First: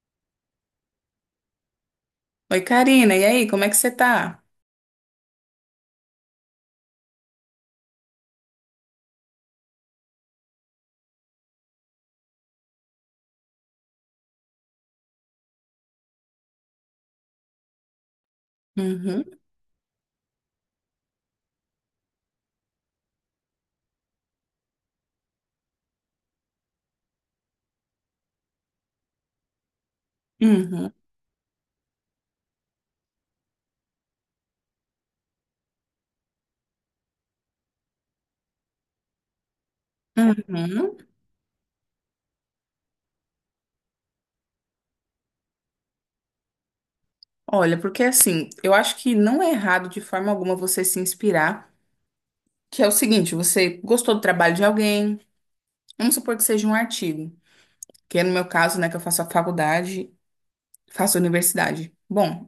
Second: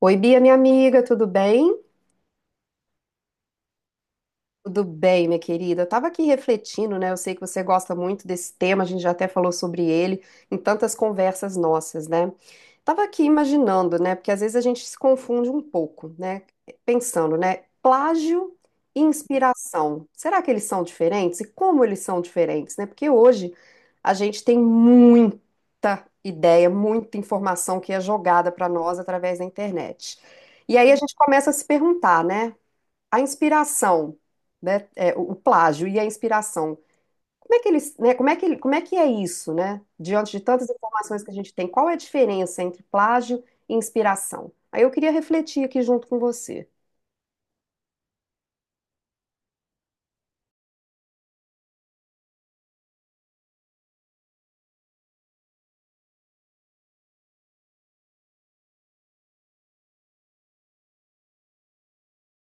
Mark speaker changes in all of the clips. Speaker 1: Oi, Bia, minha amiga, tudo bem?
Speaker 2: Oi, Karina, e aí, como é que você tá?
Speaker 1: Tudo bem, minha querida. Eu tava aqui refletindo, né? Eu sei que você gosta muito desse tema, a gente já até falou sobre ele em tantas conversas nossas, né? Tava aqui imaginando, né? Porque às vezes a gente se confunde um pouco, né? Pensando, né? Plágio e
Speaker 2: Uhum,
Speaker 1: inspiração. Será que eles são diferentes? E como eles são diferentes, né? Porque hoje a gente tem muita ideia, muita informação que é jogada para nós através da internet. E aí
Speaker 2: uhum,
Speaker 1: a gente começa a se perguntar, né? A inspiração, o plágio e a inspiração. Como é que eles, né, como é que, como é que é isso, né? Diante de tantas
Speaker 2: uhum.
Speaker 1: informações que a gente tem, qual é a diferença entre plágio e inspiração? Aí eu queria refletir aqui junto com você.
Speaker 2: Olha, porque assim, eu acho que não é errado de forma alguma você se inspirar, que é o seguinte, você gostou do trabalho de alguém, vamos supor que seja um artigo, que é no meu caso, né, que eu faço a faculdade, faço a universidade. Bom,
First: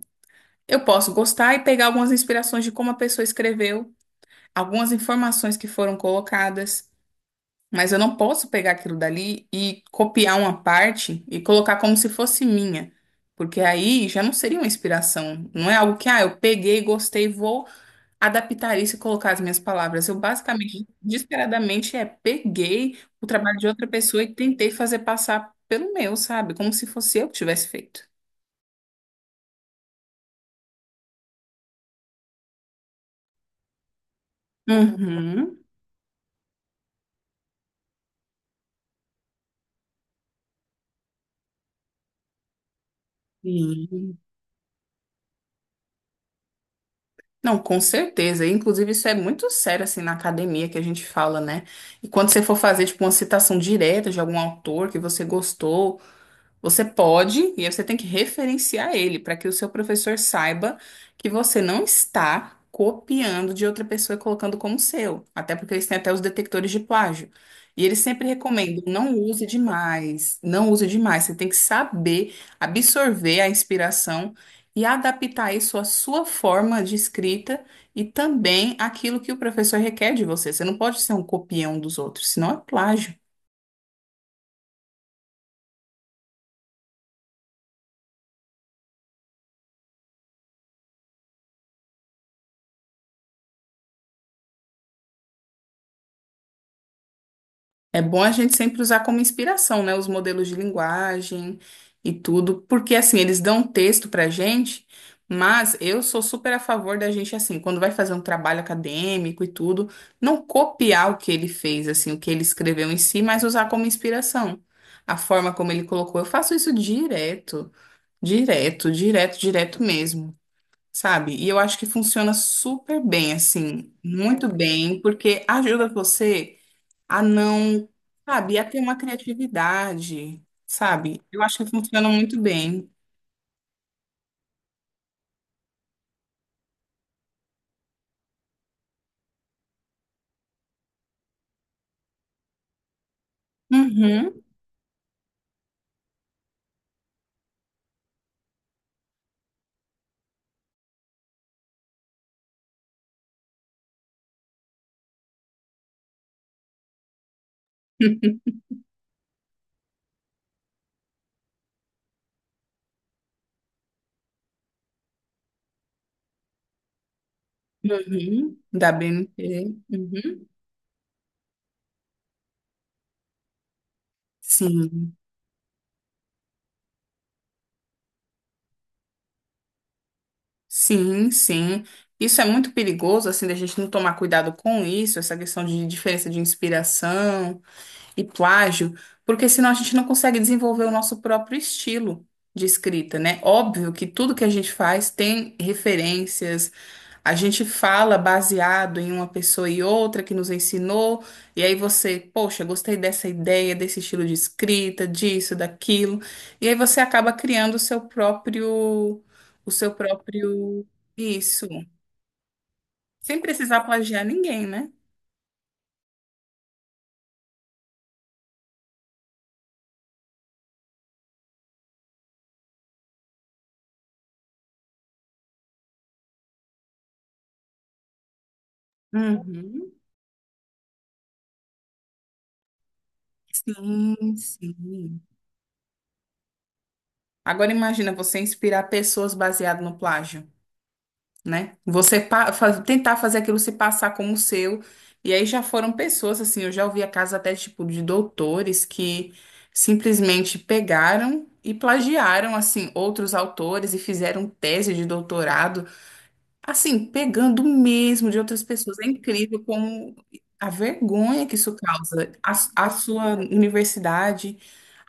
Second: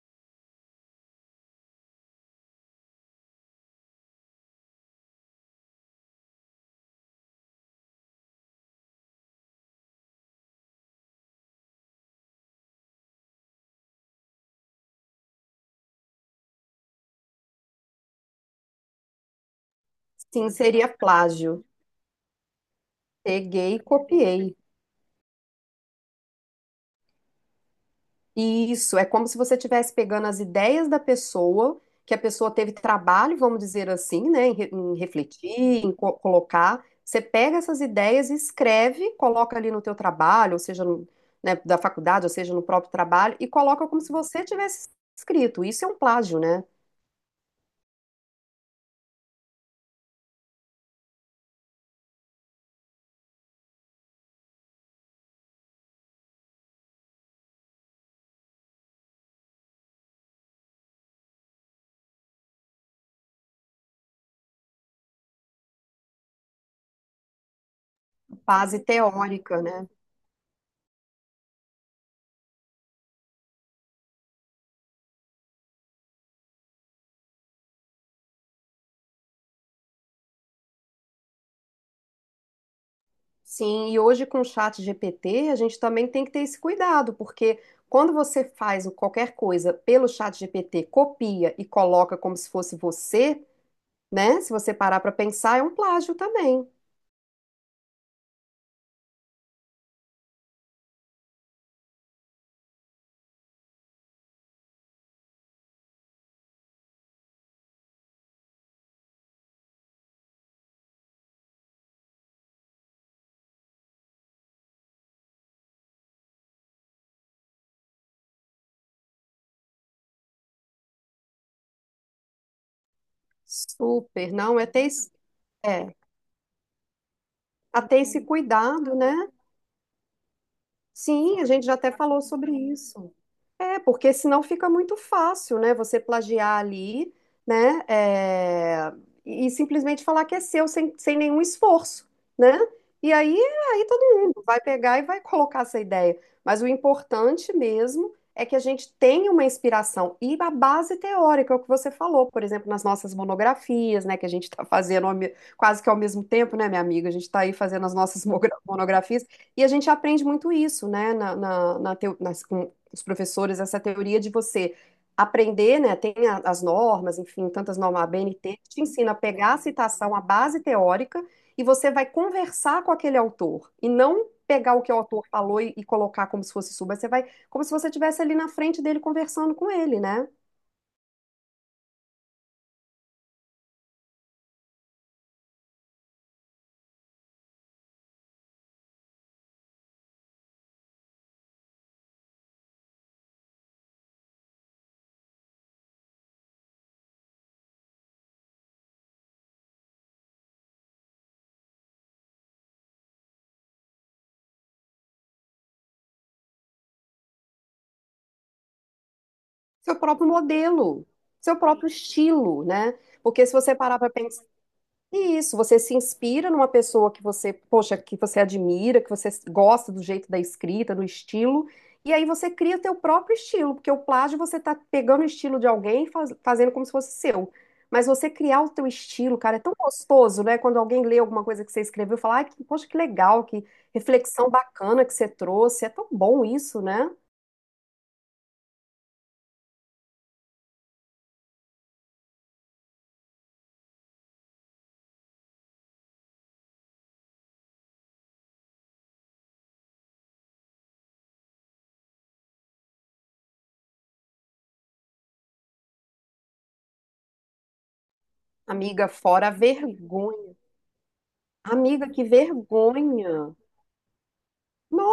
Speaker 2: eu posso gostar e pegar algumas inspirações de como a pessoa escreveu, algumas informações que foram colocadas. Mas eu não posso pegar aquilo dali e copiar uma parte e colocar como se fosse minha. Porque aí já não seria uma inspiração. Não é algo que, ah, eu peguei, gostei, vou adaptar isso e colocar as minhas palavras. Eu
Speaker 1: Sim,
Speaker 2: basicamente,
Speaker 1: seria plágio.
Speaker 2: desesperadamente, peguei o trabalho de
Speaker 1: Peguei e
Speaker 2: outra pessoa e
Speaker 1: copiei.
Speaker 2: tentei fazer passar pelo meu, sabe? Como se fosse eu que tivesse feito.
Speaker 1: Isso, é como se você estivesse pegando as ideias da pessoa, que a pessoa teve trabalho, vamos dizer assim, né, em
Speaker 2: Uhum.
Speaker 1: refletir, em colocar. Você pega essas ideias e escreve, coloca ali no teu trabalho, ou seja, né, da faculdade, ou seja, no próprio trabalho, e coloca como se
Speaker 2: Sim.
Speaker 1: você tivesse escrito. Isso é um plágio, né?
Speaker 2: Não, com certeza. E, inclusive, isso é muito sério, assim, na academia que a gente fala, né? E quando você for fazer, tipo, uma citação direta de algum autor que você gostou, você pode, e aí você tem que referenciar ele para que o seu professor saiba que você não está copiando de outra pessoa e colocando como seu. Até porque eles têm até os detectores de plágio. E eles sempre
Speaker 1: Base
Speaker 2: recomendam, não use
Speaker 1: teórica, né?
Speaker 2: demais, não use demais. Você tem que saber absorver a inspiração e adaptar isso à sua forma de escrita e também àquilo que o professor requer de você. Você não pode ser um copião dos outros, senão é plágio.
Speaker 1: Sim, e hoje com o chat GPT, a gente também tem que ter esse cuidado, porque quando você faz qualquer coisa pelo chat GPT, copia e coloca como se fosse você, né? Se você parar para pensar, é um plágio também.
Speaker 2: É bom a gente sempre usar como inspiração, né, os modelos de linguagem e tudo, porque assim, eles dão um texto pra gente, mas eu sou super a favor da gente assim, quando vai fazer um trabalho acadêmico e tudo, não copiar o que ele fez, assim, o que ele escreveu em si, mas usar como inspiração. A forma como ele colocou, eu faço isso direto, direto, direto, direto mesmo. Sabe? E eu acho que funciona super bem, assim,
Speaker 1: Super,
Speaker 2: muito
Speaker 1: não, é ter,
Speaker 2: bem, porque ajuda
Speaker 1: é,
Speaker 2: você a
Speaker 1: a
Speaker 2: não,
Speaker 1: ter esse
Speaker 2: sabe, a ter
Speaker 1: cuidado,
Speaker 2: uma
Speaker 1: né?
Speaker 2: criatividade, sabe?
Speaker 1: Sim,
Speaker 2: Eu
Speaker 1: a
Speaker 2: acho
Speaker 1: gente
Speaker 2: que
Speaker 1: já até
Speaker 2: funciona
Speaker 1: falou
Speaker 2: muito
Speaker 1: sobre
Speaker 2: bem.
Speaker 1: isso. É, porque senão fica muito fácil, né? Você plagiar ali, né? é, e simplesmente falar que é seu sem, sem nenhum esforço, né? E aí, aí todo
Speaker 2: Uhum,
Speaker 1: mundo vai pegar e vai colocar essa ideia. Mas o importante mesmo é que a gente tenha uma inspiração e a base teórica, é o que você falou, por exemplo, nas nossas monografias, né? Que a gente está fazendo ao quase que ao mesmo tempo, né, minha amiga? A gente está aí fazendo as nossas monografias. E a gente aprende muito isso, né, com os professores, essa teoria de você aprender, né, tem as normas, enfim, tantas normas, a
Speaker 2: uhum,
Speaker 1: ABNT, que te
Speaker 2: da
Speaker 1: ensina a
Speaker 2: BNT.
Speaker 1: pegar a citação, a
Speaker 2: Uhum.
Speaker 1: base teórica, e você vai conversar com aquele autor, e não pegar o que o
Speaker 2: Sim,
Speaker 1: autor falou e colocar como se fosse sua, mas você vai, como se você estivesse ali na frente dele conversando com ele, né?
Speaker 2: sim, sim. Isso é muito perigoso, assim, da gente não tomar cuidado com isso, essa questão de diferença de inspiração e plágio, porque senão a gente não consegue desenvolver o nosso próprio estilo de escrita, né? Óbvio que tudo que a gente faz tem referências, a gente fala baseado em uma pessoa e outra que nos ensinou, e aí você, poxa, gostei dessa ideia, desse estilo de escrita, disso, daquilo, e aí você acaba criando o seu
Speaker 1: Seu próprio
Speaker 2: próprio
Speaker 1: modelo, seu
Speaker 2: isso,
Speaker 1: próprio estilo, né?
Speaker 2: sem
Speaker 1: Porque se você
Speaker 2: precisar
Speaker 1: parar para
Speaker 2: plagiar ninguém, né?
Speaker 1: isso, você se inspira numa pessoa que você, poxa, que você admira, que você gosta do jeito da escrita, do estilo, e aí você cria teu próprio estilo, porque o plágio você tá pegando o estilo de alguém e fazendo como se fosse seu. Mas você criar o teu estilo, cara, é tão
Speaker 2: Uhum.
Speaker 1: gostoso, né? Quando alguém lê alguma coisa que você escreveu, e fala, ai, poxa, que legal, que
Speaker 2: Sim,
Speaker 1: reflexão bacana que
Speaker 2: sim.
Speaker 1: você trouxe. É tão bom isso, né?
Speaker 2: Agora imagina você inspirar pessoas baseado no plágio, né? Você tentar fazer aquilo se passar como seu. E aí já foram pessoas, assim, eu já ouvi casos até tipo de doutores que simplesmente pegaram e plagiaram, assim, outros autores e fizeram tese de doutorado assim, pegando mesmo de outras pessoas.
Speaker 1: Amiga,
Speaker 2: É
Speaker 1: fora a
Speaker 2: incrível como
Speaker 1: vergonha.
Speaker 2: a vergonha que isso
Speaker 1: Amiga, que
Speaker 2: causa à sua
Speaker 1: vergonha.
Speaker 2: universidade,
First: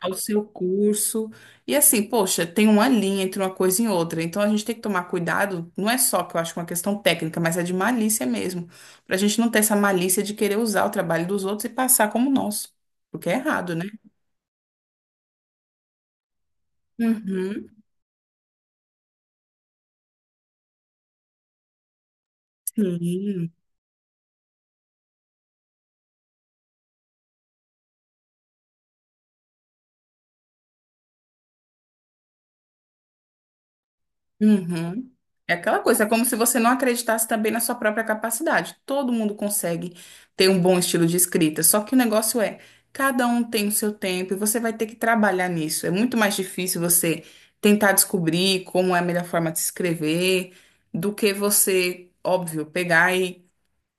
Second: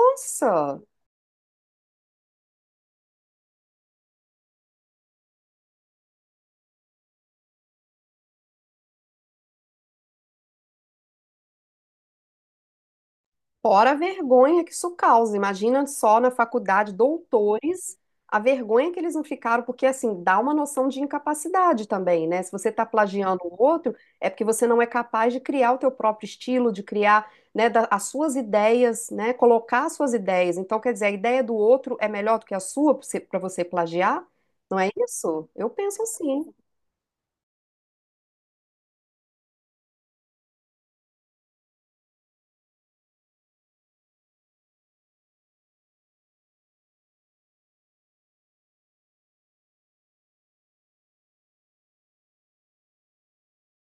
Speaker 2: ao seu curso. E assim, poxa, tem uma linha entre uma coisa e outra. Então a gente tem que tomar cuidado, não é só que eu acho que é uma questão técnica, mas é de malícia mesmo. Para a gente não ter essa malícia de querer usar o trabalho dos outros e passar como nosso. Porque é errado, né?
Speaker 1: Fora a vergonha que isso causa. Imagina só na faculdade,
Speaker 2: Uhum.
Speaker 1: doutores, a vergonha que eles não ficaram, porque assim, dá uma noção de incapacidade também, né? Se você está plagiando
Speaker 2: Sim.
Speaker 1: o outro, é porque você não é capaz de criar o teu próprio estilo, de criar, né, as suas ideias, né? Colocar as suas ideias. Então, quer dizer, a ideia do outro é melhor do que a sua para você pra você plagiar? Não é
Speaker 2: Uhum.
Speaker 1: isso?
Speaker 2: É
Speaker 1: Eu
Speaker 2: aquela
Speaker 1: penso
Speaker 2: coisa, é como se
Speaker 1: assim,
Speaker 2: você não acreditasse também na sua própria capacidade. Todo mundo consegue ter um bom estilo de escrita, só que o negócio é, cada um tem o seu tempo e você vai ter que trabalhar nisso. É muito mais difícil você tentar descobrir como é a melhor forma de se escrever do que você, óbvio, pegar e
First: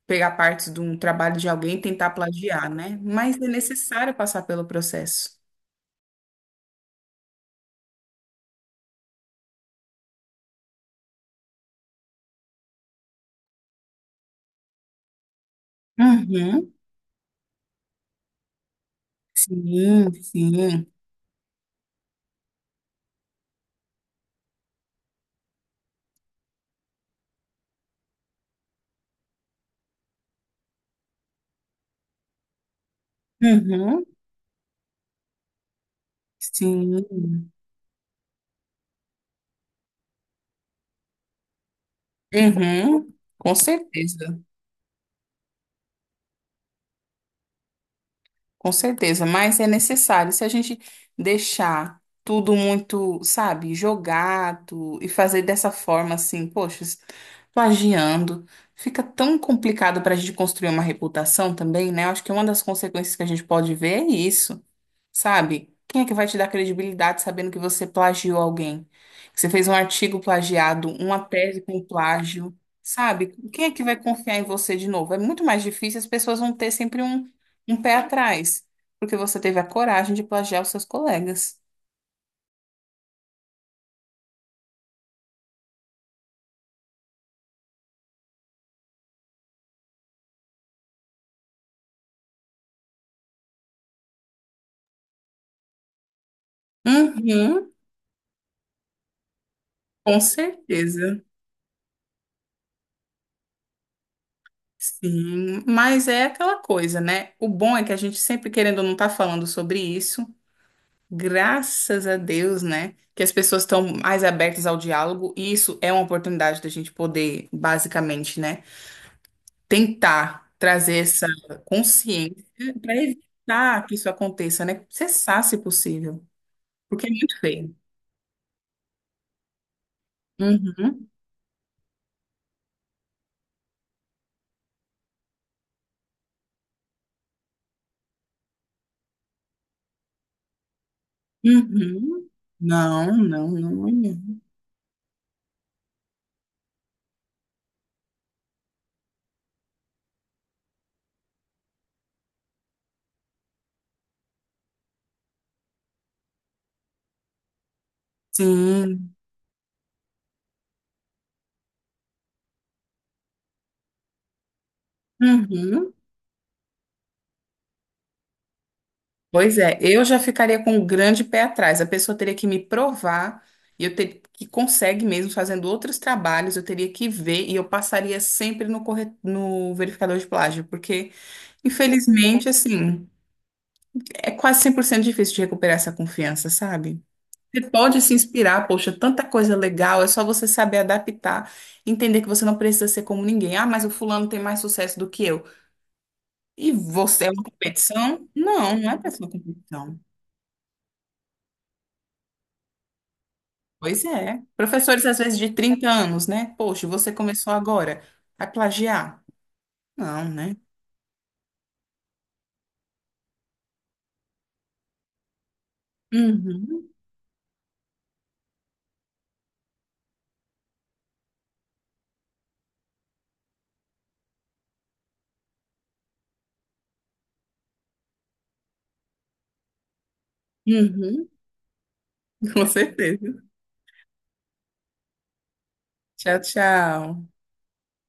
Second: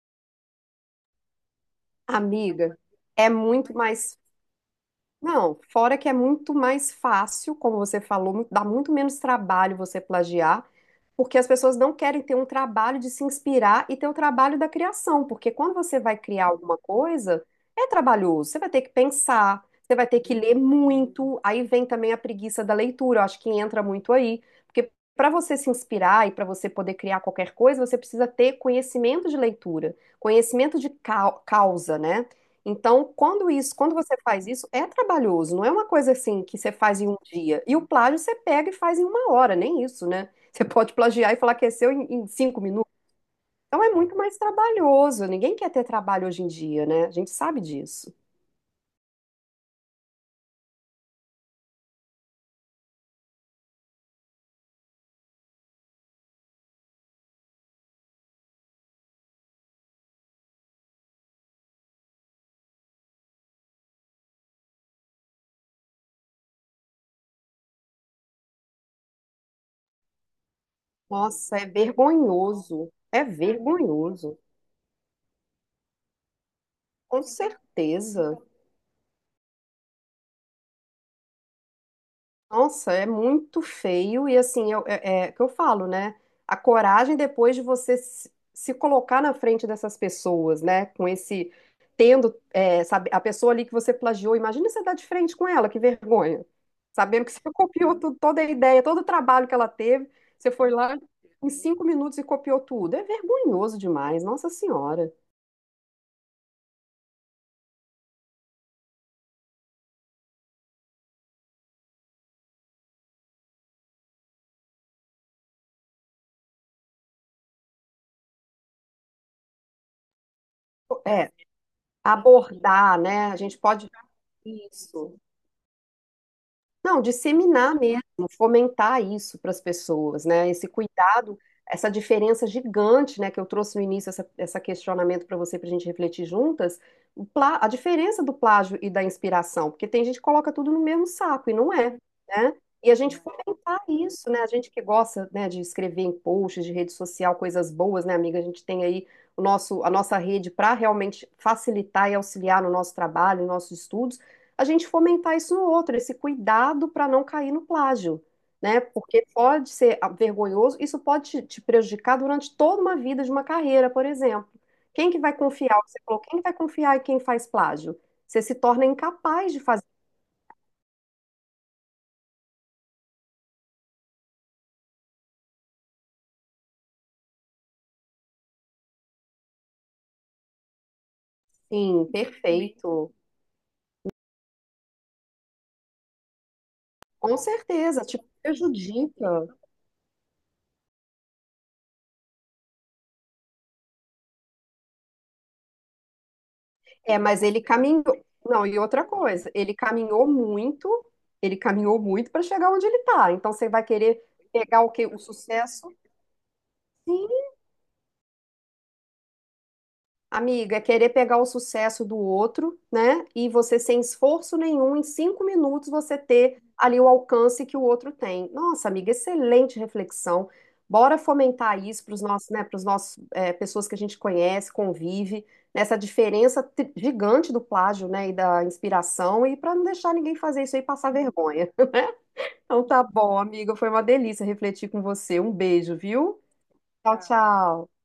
Speaker 2: pegar partes de um trabalho de alguém e tentar plagiar,
Speaker 1: amiga.
Speaker 2: né?
Speaker 1: É
Speaker 2: Mas é
Speaker 1: muito
Speaker 2: necessário
Speaker 1: mais
Speaker 2: passar pelo processo.
Speaker 1: não, fora que é muito mais fácil, como você falou, dá muito menos trabalho você plagiar porque as pessoas não querem ter um trabalho de se inspirar e ter o trabalho da criação, porque quando você vai criar
Speaker 2: Uhum.
Speaker 1: alguma coisa, é trabalhoso, você vai ter que pensar, você vai
Speaker 2: Sim,
Speaker 1: ter que ler
Speaker 2: sim.
Speaker 1: muito, aí vem também a preguiça da leitura, eu acho que entra muito aí, porque para você se inspirar e para você poder criar qualquer coisa, você precisa ter conhecimento de leitura, conhecimento de causa, né? Então, quando isso, quando
Speaker 2: Uhum.
Speaker 1: você faz isso, é trabalhoso, não é uma coisa assim que você faz em um
Speaker 2: Sim.
Speaker 1: dia. E o plágio você pega e faz em uma hora, nem isso, né? Você pode plagiar e falar que é seu em, em 5 minutos.
Speaker 2: Uhum, com
Speaker 1: Então é muito mais
Speaker 2: certeza,
Speaker 1: trabalhoso. Ninguém quer ter trabalho hoje em dia, né? A gente sabe disso.
Speaker 2: com certeza, mas é necessário. Se a gente deixar tudo muito, sabe, jogado e fazer dessa forma assim, poxa, plagiando, fica tão complicado para a gente construir uma reputação também, né? Eu acho que uma das consequências que a gente pode ver é isso. Sabe? Quem é que vai te dar credibilidade sabendo que você plagiou alguém? Que você fez um artigo plagiado, uma
Speaker 1: Nossa,
Speaker 2: tese
Speaker 1: é
Speaker 2: com plágio,
Speaker 1: vergonhoso. É
Speaker 2: sabe? Quem é que vai confiar
Speaker 1: vergonhoso.
Speaker 2: em você de novo? É muito mais difícil, as pessoas vão ter sempre
Speaker 1: Com
Speaker 2: um pé
Speaker 1: certeza.
Speaker 2: atrás, porque você teve a coragem de plagiar os seus colegas.
Speaker 1: Nossa, é muito feio e assim, é o que eu falo, né? A coragem depois de você se, se colocar na frente dessas pessoas, né? Com esse, tendo, é, sabe, a pessoa ali que você plagiou, imagina você dar de frente com ela, que vergonha. Sabendo que você
Speaker 2: Uhum,
Speaker 1: copiou tudo, toda a ideia, todo o trabalho que ela teve,
Speaker 2: com
Speaker 1: você foi lá
Speaker 2: certeza.
Speaker 1: em 5 minutos e copiou tudo. É vergonhoso demais, Nossa Senhora.
Speaker 2: Sim, mas é aquela coisa, né? O bom é que a gente sempre, querendo ou não, tá falando sobre isso. Graças a Deus, né? Que as pessoas estão mais abertas ao diálogo, e isso é uma oportunidade da gente poder, basicamente, né, tentar trazer essa
Speaker 1: É,
Speaker 2: consciência para
Speaker 1: abordar, né? A gente
Speaker 2: evitar
Speaker 1: pode.
Speaker 2: que isso aconteça, né?
Speaker 1: Isso.
Speaker 2: Cessar, se possível,
Speaker 1: Não,
Speaker 2: porque é muito feio.
Speaker 1: disseminar mesmo, fomentar isso para as pessoas, né? Esse
Speaker 2: Uhum,
Speaker 1: cuidado, essa diferença gigante, né, que eu trouxe no início, essa questionamento para você, para a gente refletir juntas, a diferença do plágio e da inspiração, porque tem gente que coloca tudo no mesmo saco e não é,
Speaker 2: uhum.
Speaker 1: né? E a
Speaker 2: Não,
Speaker 1: gente
Speaker 2: não, não,
Speaker 1: fomentar isso,
Speaker 2: não.
Speaker 1: né? A gente que gosta, né, de escrever em posts, de rede social, coisas boas, né, amiga? A gente tem aí o nosso, a nossa rede para realmente facilitar e auxiliar no nosso trabalho, nos nossos estudos a gente fomentar isso no outro, esse cuidado para não cair no plágio, né?
Speaker 2: Sim.
Speaker 1: Porque pode ser ah, vergonhoso, isso pode te, te prejudicar durante toda uma vida de uma carreira, por exemplo. Quem que vai confiar?
Speaker 2: Uhum.
Speaker 1: Você falou, quem que vai confiar em quem faz plágio? Você se torna
Speaker 2: Pois
Speaker 1: incapaz de
Speaker 2: é,
Speaker 1: fazer.
Speaker 2: eu já ficaria com um grande pé atrás. A pessoa teria que me provar, e eu teria que consegue mesmo fazendo outros trabalhos, eu teria que ver e eu passaria sempre no, no verificador de plágio, porque
Speaker 1: Sim,
Speaker 2: infelizmente, assim,
Speaker 1: perfeito.
Speaker 2: é quase 100% difícil de recuperar essa confiança, sabe?
Speaker 1: Com
Speaker 2: Você pode
Speaker 1: certeza,
Speaker 2: se
Speaker 1: te
Speaker 2: inspirar, poxa, tanta
Speaker 1: prejudica.
Speaker 2: coisa legal, é só você saber adaptar, entender que você não precisa ser como ninguém. Ah, mas o fulano tem mais sucesso do que eu. E
Speaker 1: É,
Speaker 2: você é uma
Speaker 1: mas ele caminhou.
Speaker 2: competição?
Speaker 1: Não,
Speaker 2: Não,
Speaker 1: e
Speaker 2: não é
Speaker 1: outra
Speaker 2: pra ser uma
Speaker 1: coisa,
Speaker 2: competição.
Speaker 1: ele caminhou muito para chegar onde ele está. Então você vai
Speaker 2: Pois
Speaker 1: querer
Speaker 2: é.
Speaker 1: pegar o
Speaker 2: Professores,
Speaker 1: quê?
Speaker 2: às
Speaker 1: O
Speaker 2: vezes, de 30
Speaker 1: sucesso?
Speaker 2: anos, né? Poxa, você
Speaker 1: Sim,
Speaker 2: começou agora a plagiar? Não, né?
Speaker 1: amiga, é querer pegar o sucesso do outro, né? E você, sem esforço nenhum, em 5 minutos, você ter
Speaker 2: Uhum,
Speaker 1: ali o alcance que o outro tem. Nossa, amiga, excelente reflexão. Bora fomentar isso para os nossos, né, para os nossos, é, pessoas que a gente conhece, convive, nessa diferença gigante do plágio, né, e da inspiração, e para não deixar ninguém fazer isso aí e passar
Speaker 2: uhum,
Speaker 1: vergonha, né?
Speaker 2: com
Speaker 1: Então tá
Speaker 2: certeza.
Speaker 1: bom, amiga, foi uma delícia refletir com você. Um beijo,
Speaker 2: Tchau,
Speaker 1: viu? Tchau,
Speaker 2: tchau.
Speaker 1: tchau.